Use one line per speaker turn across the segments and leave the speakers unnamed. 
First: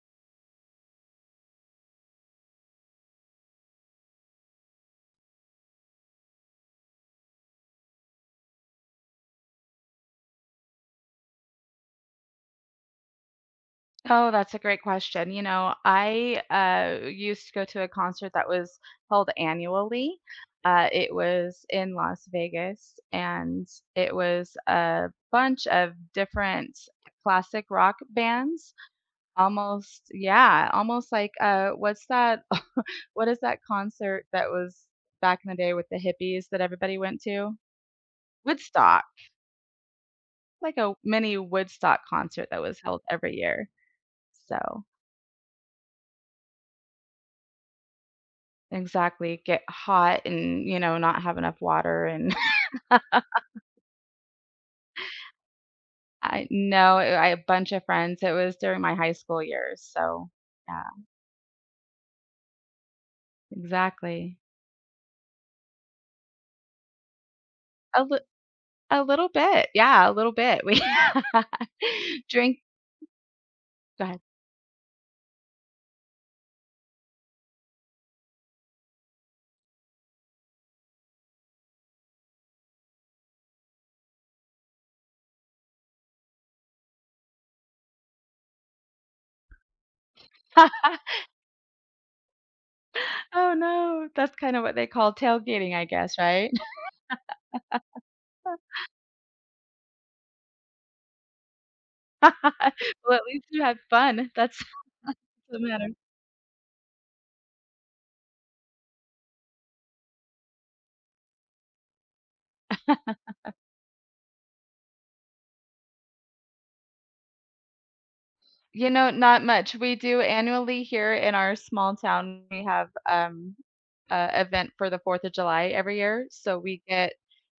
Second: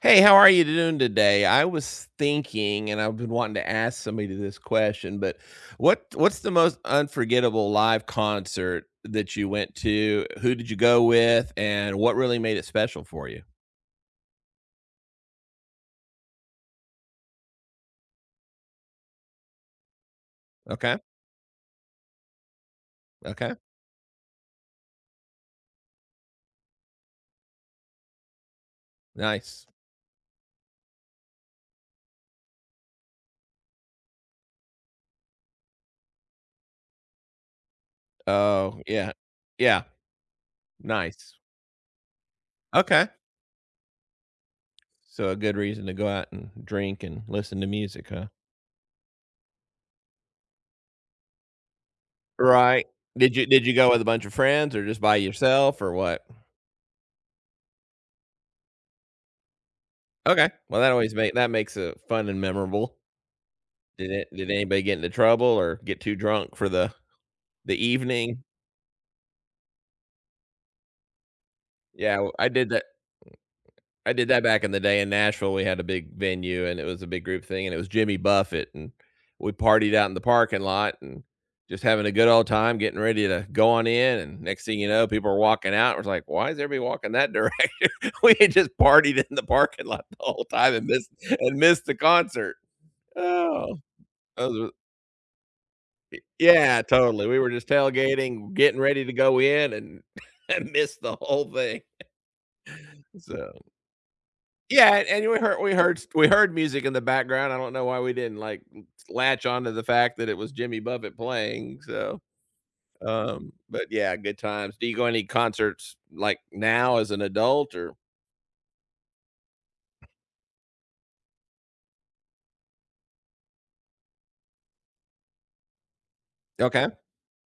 Hey, how are you doing today? I was thinking, and I've been wanting to ask somebody this question, but what's the most unforgettable live concert that you went to? Who did you go with, and what really made it special for you?
Oh, that's a great question. You know, I used to go to a concert that was held annually.
Okay,
It was in Las Vegas,
okay,
and it was a bunch of different classic rock bands.
nice.
Almost, yeah, almost like what's that? What is that concert that was back in the day with the hippies that everybody went to?
Oh,
Woodstock,
yeah, yeah,
like a
nice.
mini Woodstock concert that was held
Okay,
every year. So.
so a good reason to go out and drink and listen to music, huh?
Exactly, get hot and, not have enough water, and
Right. Did you go with a bunch of friends or just by yourself or what?
I no, I- a bunch of friends, it was during my high school years, so
Okay, well
yeah,
that makes it fun and memorable.
exactly.
Did anybody get into trouble or get too drunk for the
A lit
evening?
a little bit, yeah, a little bit. We
Yeah, w I
drink
did that.
go
I
ahead.
did that back in the day in Nashville. We had a big venue, and it was a big group thing, and it was Jimmy Buffett, and we partied out in the parking lot and just having a good old time, getting ready to go on in, and next thing you know, people are walking out, we're like, "Why is everybody walking that direction?" We had just partied in the parking lot the whole time and missed the concert.
Oh,
Oh,
no, that's
those
kinda
were.
what they call tailgating, I guess, right?
Yeah, totally. We were just tailgating, getting ready to go in and and missed the whole thing.
Well, at least
So,
you had fun, that's
yeah, and and we
the
heard we
matter.
heard we heard music in the background. I don't know why we didn't, like, latch onto the fact that it was Jimmy Buffett playing, so, but yeah, good times. Do you go any concerts, like, now as an adult or.
You know, not much. We do annually here in our small town, we have, a event for the 4th of July every year, so we
Okay.
get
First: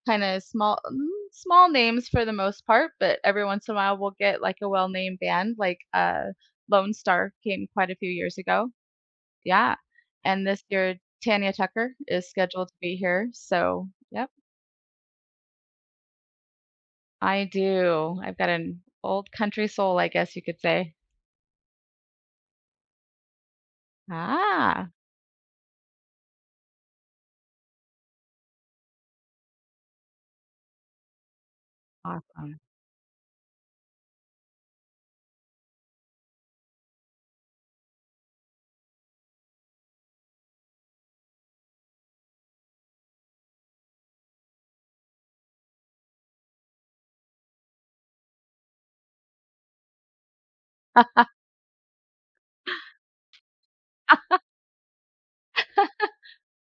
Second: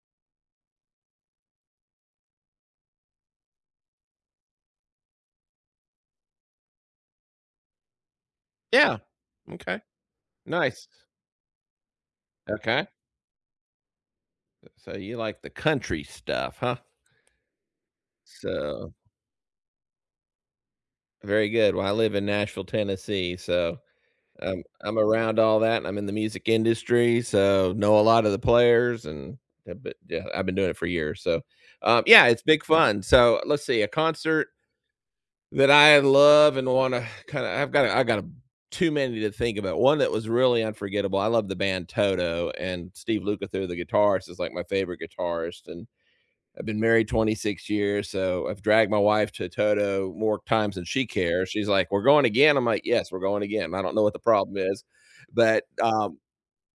kinda small small names for the most part, but every once in a while, we'll get, like, a well-named band, like, Lone Star came quite a few years ago.
Yeah,
Yeah,
okay.
and this
Nice.
year, Tanya Tucker is scheduled to
Okay.
be here, so yep,
So you like the country stuff, huh?
I do. I've got an
So,
old country soul, I guess you could say.
very good. Well, I live in Nashville, Tennessee, so
Ah,
I'm around all that, and I'm in the music industry, so know a lot of the players, and yeah, but yeah, I've been doing it for years. So, yeah, it's
awesome.
big fun. So let's see, a concert that I love and want to kind of I got a, too many to think about. One that was really unforgettable. I love the band Toto, and Steve Lukather, the guitarist, is like my favorite guitarist, and I've been married 26 years, so I've dragged my wife to Toto more times than she cares. She's like, "We're going again." I'm like, "Yes, we're going again." I don't know what the problem is, but,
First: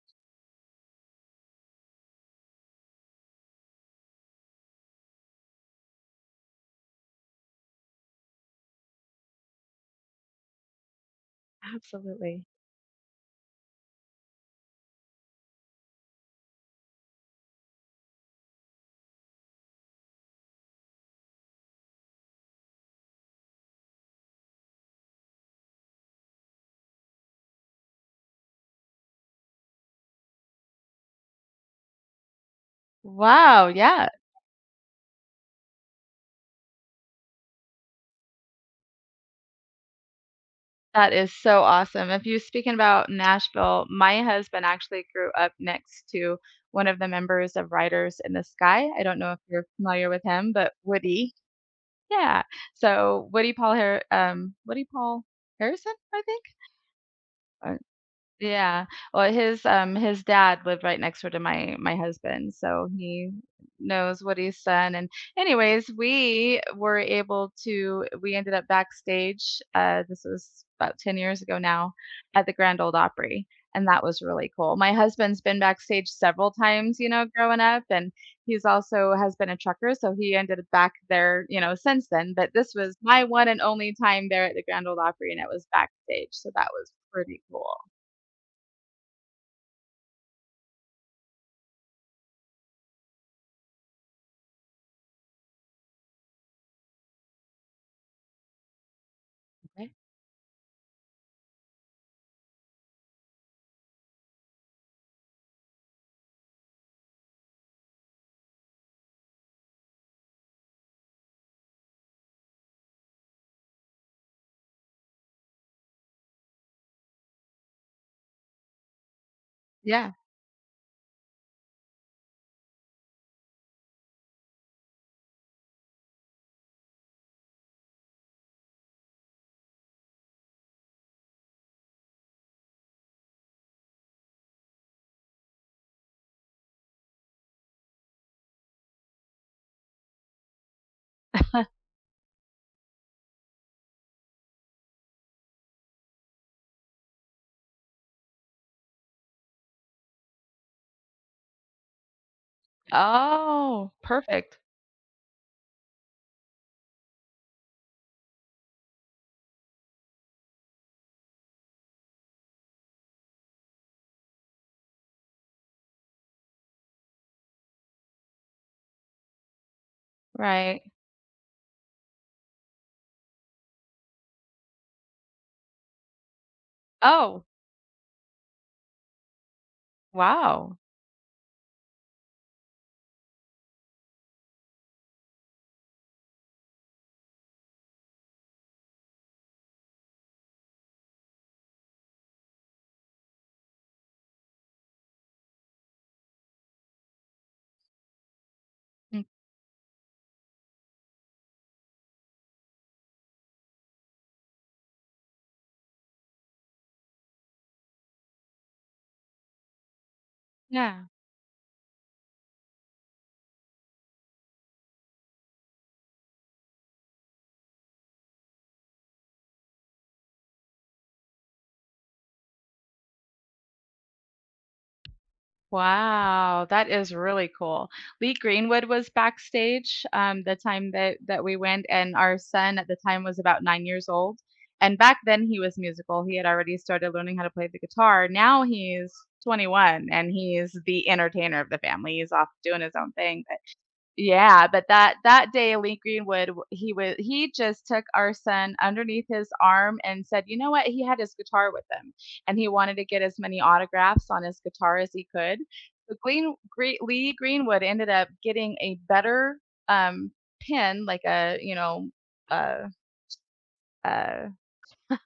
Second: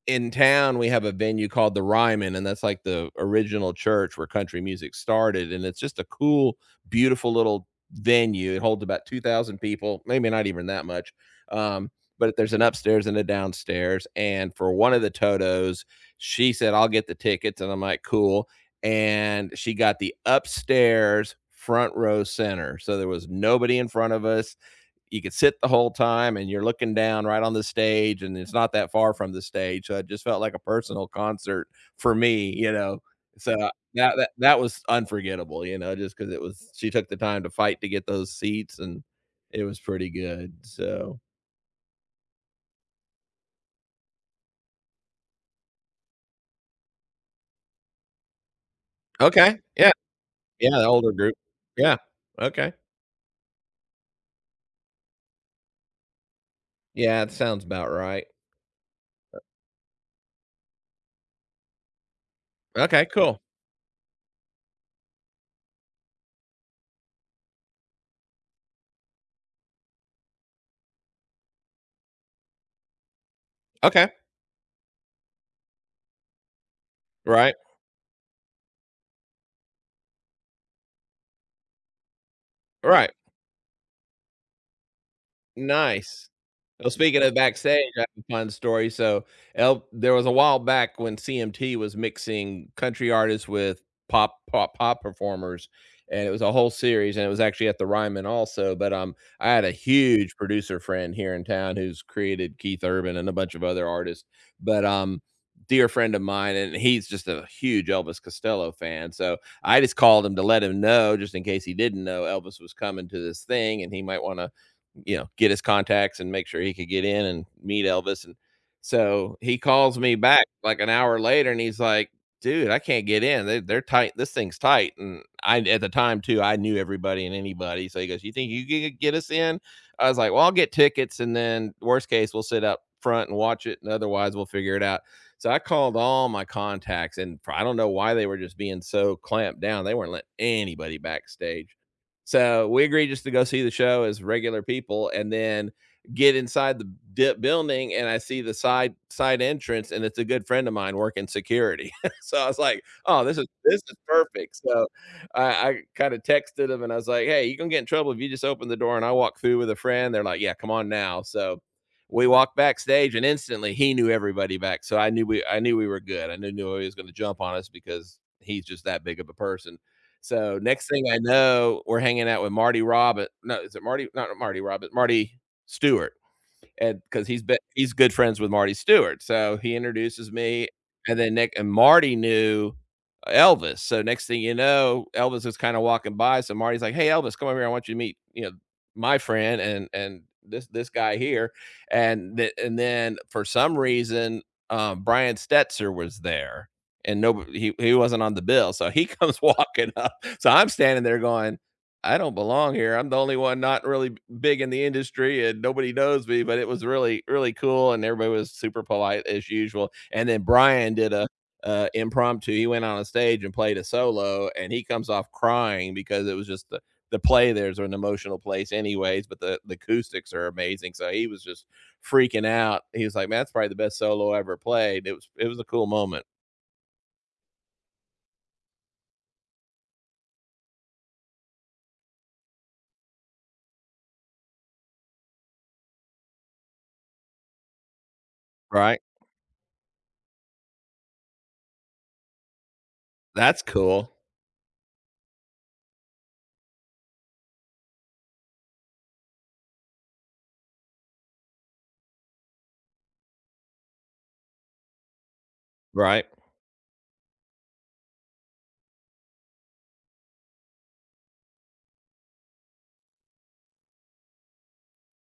in town, we have a venue called the Ryman, and that's like the original church where country music started. And it's just a cool, beautiful little venue. It holds about 2,000 people, maybe not even that much. Um, but
Absolutely.
there's an upstairs and a downstairs. And for one of the Totos, she said, I'll get the tickets. And I'm like, cool. And she got the upstairs front row center. So there was nobody in front of us. You could sit the whole time and you're looking down right on the stage and it's not that far from the stage. So it just felt like a personal concert for me, you know. So
Wow, yeah,
that was unforgettable, you know, just because it was she took the time to fight to get those seats and it was pretty good.
that
So
is so awesome. If you're speaking about Nashville, my husband actually grew up next to one of the members of Riders in the Sky. I don't know if
okay.
you're
Yeah.
familiar with him, but
Yeah, the older
Woody.
group. Yeah.
Yeah.
Okay.
So Woody Paul Harrison, I think.
Yeah, it sounds
uh,
about right.
Yeah. Well, his dad lived right next door to my husband, so
Okay,
he
cool.
knows what he's done. And anyways, we were able to we ended up backstage. This was about 10 years ago now at the Grand Old Opry, and that
Okay.
was really cool. My husband's been backstage several times, you know,
Right.
growing up, and he's also has been a trucker, so he ended up back there, you know, since then. But this was
Right.
my one and only time there at the Grand Old Opry, and it was
Nice.
backstage, so that
Well,
was
speaking of
pretty cool.
backstage, I have a fun story. So, El there was a while back when CMT was mixing country artists with pop performers, and it was a whole series, and it was actually at the Ryman also, but, I had a huge producer friend here in town who's created Keith Urban and a bunch of other artists, but, dear friend of mine, and he's just a huge Elvis Costello fan, so I just called him to let him know, just in case he didn't know Elvis was coming to this thing and he might wanna, you know, get his contacts and make sure he could get in and meet Elvis. And so he calls
Yeah.
me back like an hour later and he's like, dude, I can't get in. They're tight. This thing's tight. And I, at the time too, I knew everybody and anybody. So he goes, you think you can get us in? I was like, well, I'll get tickets. And then worst case, we'll sit up front and watch it. And otherwise we'll figure it out. So I called all my contacts and I don't know why they were just being so clamped down. They weren't letting anybody backstage. So we agreed just to go see the show as regular people and then get inside the dip building and I see the side entrance and it's a good friend of mine working security. So I was like, oh, this
Oh,
is perfect.
perfect.
So I kind of texted him and I was like, hey, you gonna get in trouble if you just open the door and I walk through with a friend. They're like, yeah, come on now. So we walked backstage and instantly he knew everybody back. So I knew we were good. I knew he was going to jump on us because he's just that big of a person. So,
Right.
next thing I know, we're hanging out with Marty Robbit no, is it Marty? Not Marty Robbit, Marty Stewart. And because 'cause
Oh,
he's good friends with Marty Stewart, so he introduces me,
wow.
and then Nick and Marty knew Elvis, so next thing you know, Elvis is kinda walking by, so Marty's like, "Hey, Elvis, come over here, I want you to meet, you know, my friend and this guy here," and then for some reason, Brian Stetzer was there, and nobo he wasn't on the bill, so he
Mm.
comes walking up, so I'm standing there going, I don't belong here. I'm the only one not really b big in the industry and nobody knows me, but it was really, really cool and everybody was super polite as usual, and then Brian
Yeah.
did a, impromptu he went on a stage and played a solo, and he comes off crying because it was just there's an emotional place anyways, but the acoustics are amazing, so he was just freaking out. He was like, "Man, that's probably the best solo I ever played." It was a cool moment,
Wow, that is really cool. Lee Greenwood was backstage, the time that we went, and our son at the time was about 9 years old, and back then he was musical. He had already started learning how to play the guitar. Now
right?
he's 21 and he's the entertainer of the family. He's off doing his own thing.
That's cool,
Yeah, but that that day, Lee Greenwood, w- he was he just took our son underneath his arm and said, "You know what? He had his guitar with him, and he wanted to get as many autographs on his guitar as he could." So
right?
Lee Greenwood ended up getting a better um, pen, like a uh, uh,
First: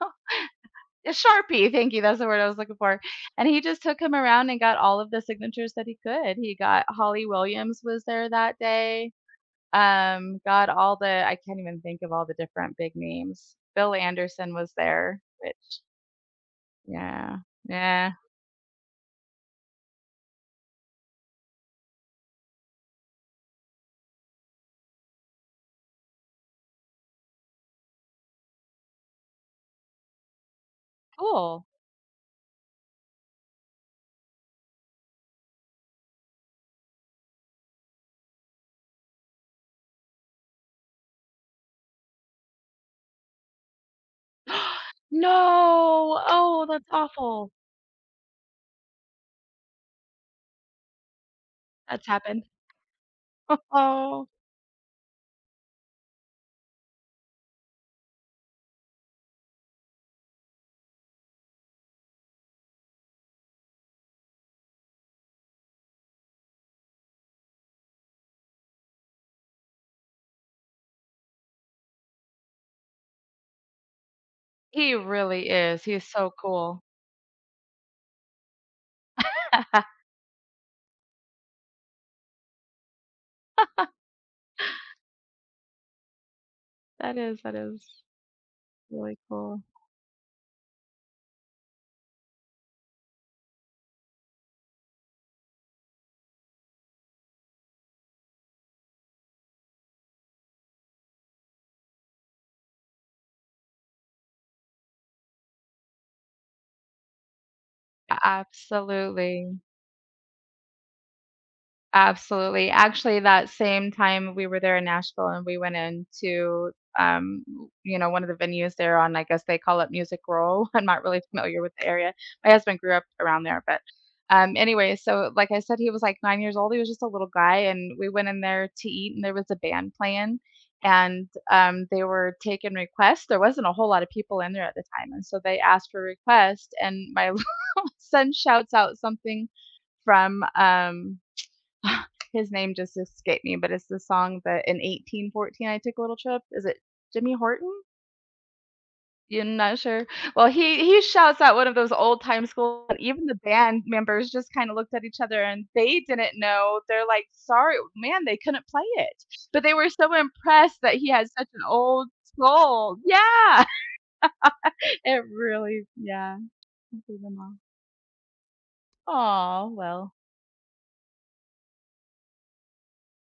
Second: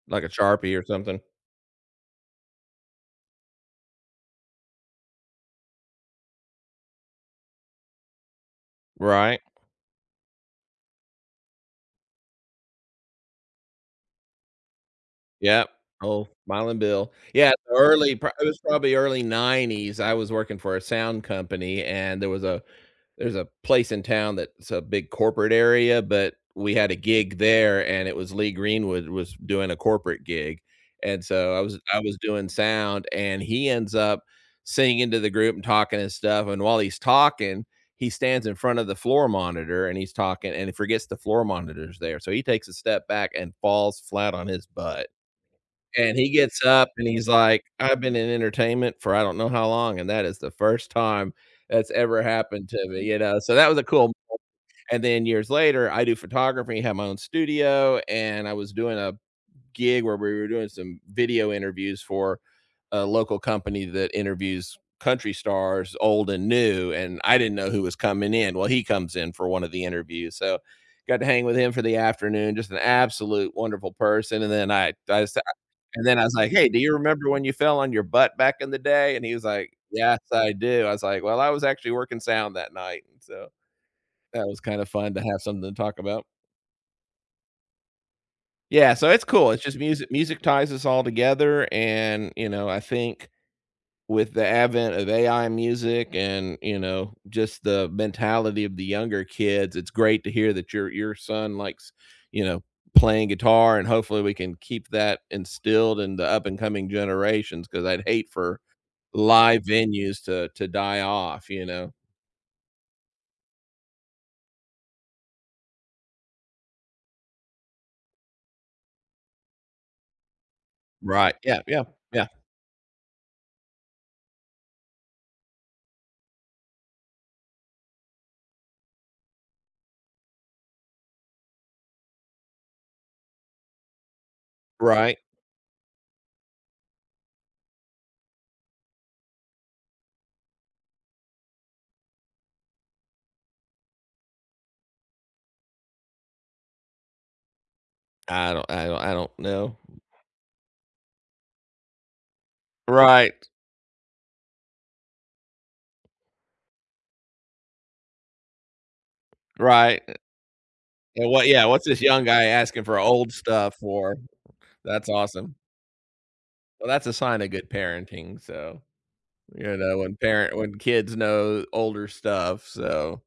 Like a Sharpie or
a
something,
Sharpie. Thank you, that's the word I was looking for. And he just took him around and got all of the signatures that he could. He got Holly Williams was there that day.
right?
God, all the I can't even think of all the different big names. Bill Anderson was there,
Yep.
which
Oh, Smilin' Bill.
yeah,
Yeah, the
yeah.
early pro it was probably early 90s. I was working for a sound company, and there's a place in town that's a big corporate area, but we had a gig there, and it was Lee Greenwood was doing a corporate gig, and so
Cool.
I was doing sound, and he ends up singing to the group and talking and stuff, and while he's talking, he stands in front of the floor monitor, and he's talking, and he forgets the floor monitor's there, so he takes a step back and falls flat on his butt.
No!
And he gets
Oh, that's
up and he's
awful.
like, "I've been in entertainment for I don't know how long, and that is the first time that's
That's
ever
happened.
happened to me," you know, so that was a cool.
Oh,
And then years later, I do photography, had my own studio, and I was doing a gig where we were doing some video interviews for a local company that interviews country stars, old and new, and I didn't know who was coming in. Well, he comes in for one of the interviews, so got to hang with him for the afternoon. Just an absolute wonderful person. And then
he really is.
and
He's
then I was
so
like, "Hey, do
cool.
you remember when you fell on your butt back in the day?" And he was like, "Yes, I do." I was like, "Well, I was actually working sound that night." And so that was kind of fun to have something to talk about.
That is
Yeah, so
really
it's cool.
cool.
It's just music ties us all together and, you know, I think with the advent of AI music and, you know, just the mentality of the younger kids, it's great to hear that your son likes, you know, playing guitar and hopefully we can keep that instilled in the up and coming generations. Because 'cause I'd hate for
Absolutely.
live venues to die off, you know?
Absolutely. Actually, that same time we were there in Nashville and we went into, um, you know, one of the venues there on, I guess they call it Music Row. I'm not really
Right. Yeah,
familiar with
yeah,
the area.
yeah.
My husband grew up around there, but anyway, so like I said, he was like 9 years old. He was just a little guy, and we went in there to eat, and there was a band playing, and they were taking requests. There wasn't a whole lot of people in there at the time,
Right.
and so they asked for requests, and my little son shouts out something from his name just escaped me, but it's the song that in 1814 I took a little trip. Is it Jimmy Horton?
I don't
You're
know.
not sure. Well, he shouts out one of those old time school. And even the
Right,
band members just kind of looked at each other and they didn't know. They're like, "Sorry, man, they couldn't play it," but they were so
right.
impressed that he
And
had
what,
such an
yeah, what's this
old
young guy asking
soul.
for old
Yeah,
stuff for? That's
it
awesome.
really yeah.
Well, that's a
Blew them
sign of good parenting, so,
off. Aw,
you know,
well.
when kids know older stuff, so,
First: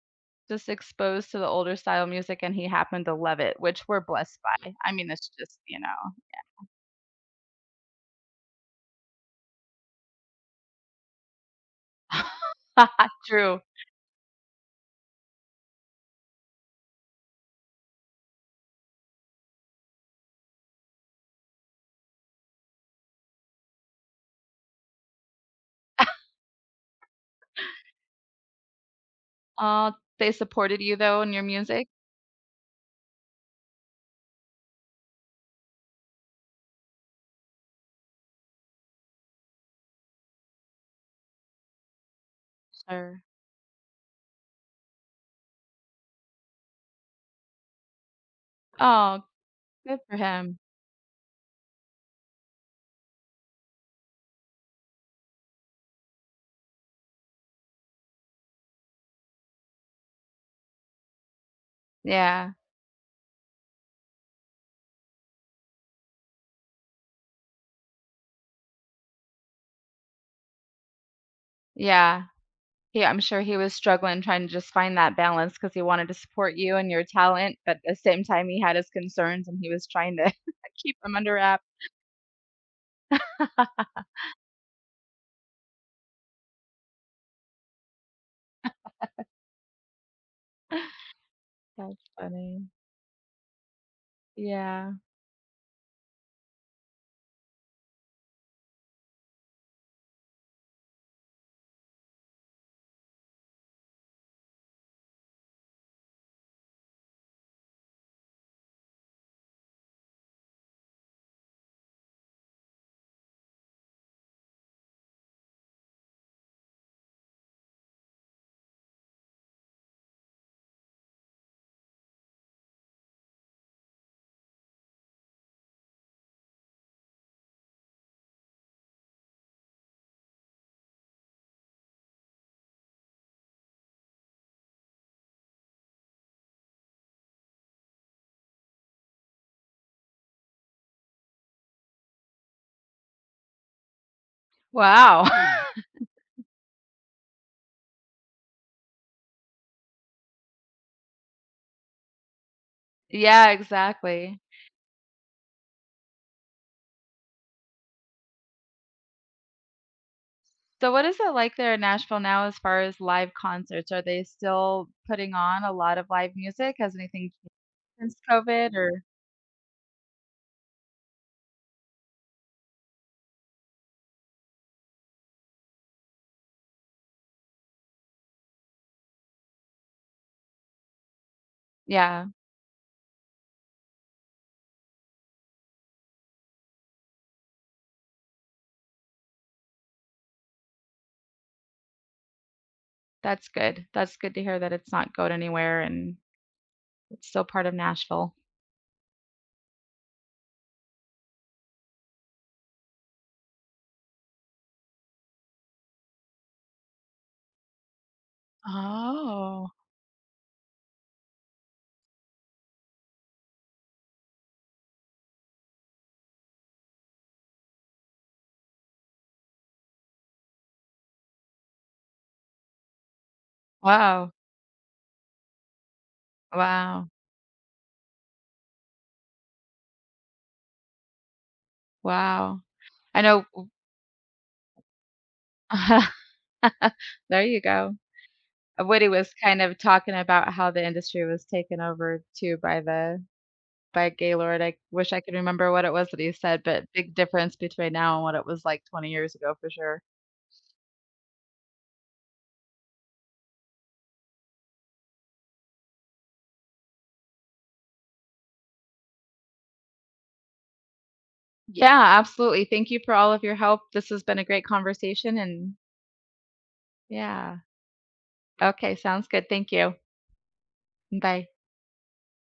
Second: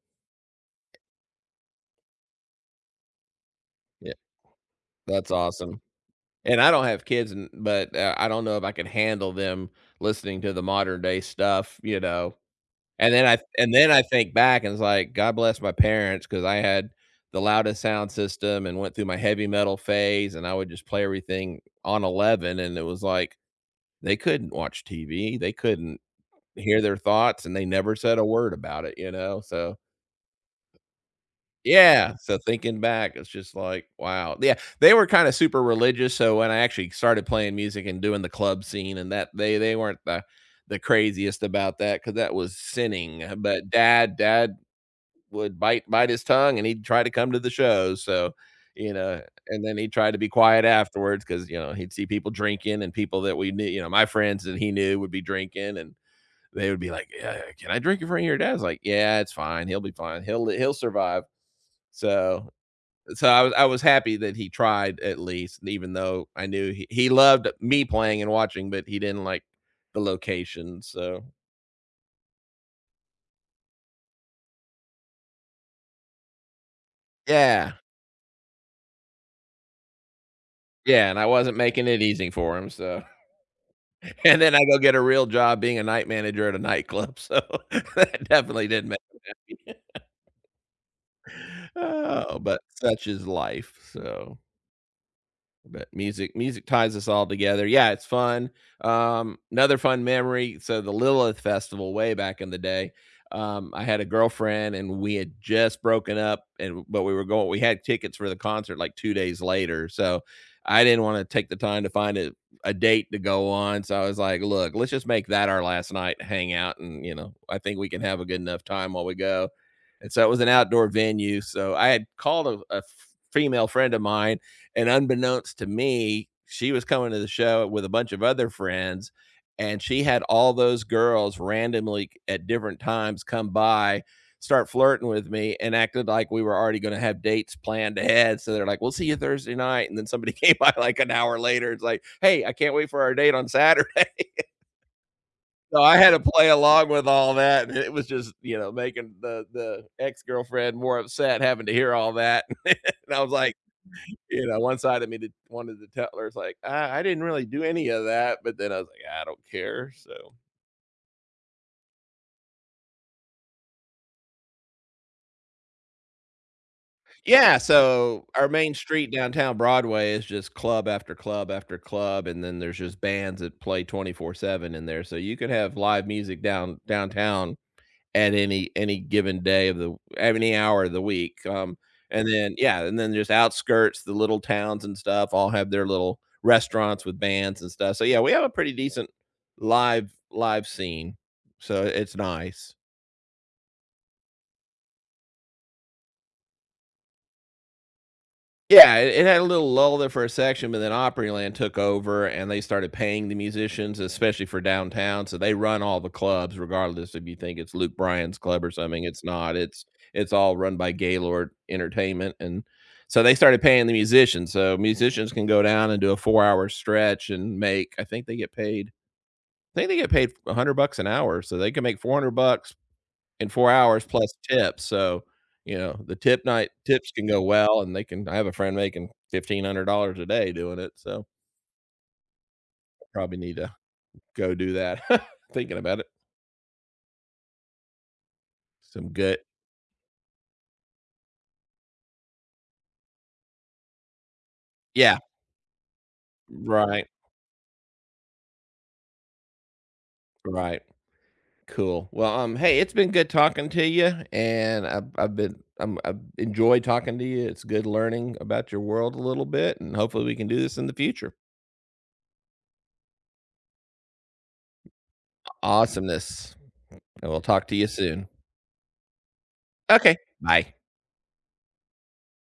Just exposed to the older style music, and he happened to love it, which we're
yeah,
blessed by. I mean, it's
that's
just, you
awesome.
know.
And I don't have kids, and but I don't know if I could handle them listening to the modern day stuff, you know? And
True.
then I think back and it's like, God bless my parents because I had the loudest sound system and went through my heavy metal phase, and I would just play everything on 11, and it was like, they couldn't watch TV, they couldn't hear their thoughts, and they never said a word about it, you know, so
Oh, they supported you, though, in your music?
yeah, so thinking back, it's just like, wow. Yeah, they were kinda super religious, so when I actually started playing music and doing the club scene and that they weren't the craziest about that because that was sinning,
Sure.
but dad would bite his tongue, and he'd try to come to the shows, so, you know,
Oh,
and then he
good
tried
for
to be
him.
quiet afterwards because you know, he'd see people drinking and people that we knew, you know, my friends that he knew would be drinking, and they would be like, yeah, "Can I drink in front of your dad?" Like, "Yeah, it's fine. He'll be fine. He'll survive." So
Yeah,
so I was happy that he tried at least, even though I knew he loved me playing and watching, but he didn't like the location. So
yeah. He, I'm sure he was struggling trying to just find that balance because he wanted to support you and your talent,
yeah,
but at the same time, he had his concerns, and he was trying to keep
yeah,
them
and I
under
wasn't
wrap.
making it easy for him. So and then I go get a real job being a night manager at a nightclub. So that definitely didn't make him happy.
That's
Oh, but
funny.
such is life. So.
Yeah.
But music ties us all together, yeah, it's fun. Another fun memory, so the Lilith Festival way back in the day, I had a girlfriend and we had just broken up, and but we were going, we had tickets for the concert like 2 days later, so I didn't want to take the time to find a date to go on. So I was like, look, let's just make that our last night hang out, and you know, I think we can have a good enough time while we go. And so it was an outdoor venue, so I had called a female friend of mine, and unbeknownst to me, she was coming to the show with a bunch of other friends, and she had all those girls randomly at different times come by, start flirting with me, and acted like we were already going to have dates planned ahead. So they're like, "We'll see you Thursday night," and then somebody came by like an hour later. It's like, "Hey, I can't wait for our date on Saturday."
Wow.
So I had to play along with all that, and it was just, you know, making the ex girlfriend more upset having to hear all that. And I was
Yeah,
like,
exactly.
you know, one side of me did wanted to tell her, it's like, I didn't really do any of that," but then I was like, "I don't care," so
So what is it like there in Nashville now as far as live concerts? Are they still putting on a lot of live music? Has anything changed
yeah,
since
so our main
COVID or
street downtown Broadway is just club after club after club, and then there's just bands that play 24/7 in there, so you could have live music downtown at any given day of the any hour of the week, and
yeah,
then yeah, and then just outskirts, the little towns and stuff all have their little restaurants with bands and stuff. So yeah, we have a pretty decent live scene, so it's nice.
that's good. That's good to hear that it's not going anywhere and it's still part of Nashville.
Yeah, it had a little lull there for a section, but then Opryland took over and they started paying the musicians, especially for downtown, so they run all the clubs regardless if you think it's Luke Bryan's club or something, it's not,
Oh.
it's all run by Gaylord Entertainment, and so they started paying the musicians, so musicians can go down and do a four-hour stretch and make, I think they get paid 100 bucks an hour, so they can make 400 bucks in 4 hours plus
Wow.
tips, so, you know, the tip night
Wow.
tips can go well, and they can, I have a friend making $1,500 a day doing it, so
Wow.
I
I
probably
know.
need to go do that, thinking about it.
There you go. Woody
Some
was
good
kind of talking about how the industry was taken over too by the by Gaylord. I wish
yeah,
I could remember what it was that he said, but
right,
big difference between now and what it was like 20 years ago for sure.
right. Cool. Well, hey, it's been good talking to you, and I've enjoyed talking to you, it's good learning about your world a little bit, and hopefully we can do this in the future.
Yeah, absolutely. Thank you for all of your help. This has been a great conversation and
Awesomeness, and we'll
yeah.
talk to you soon.
Okay, sounds good. Thank you.
Okay, bye.
Bye.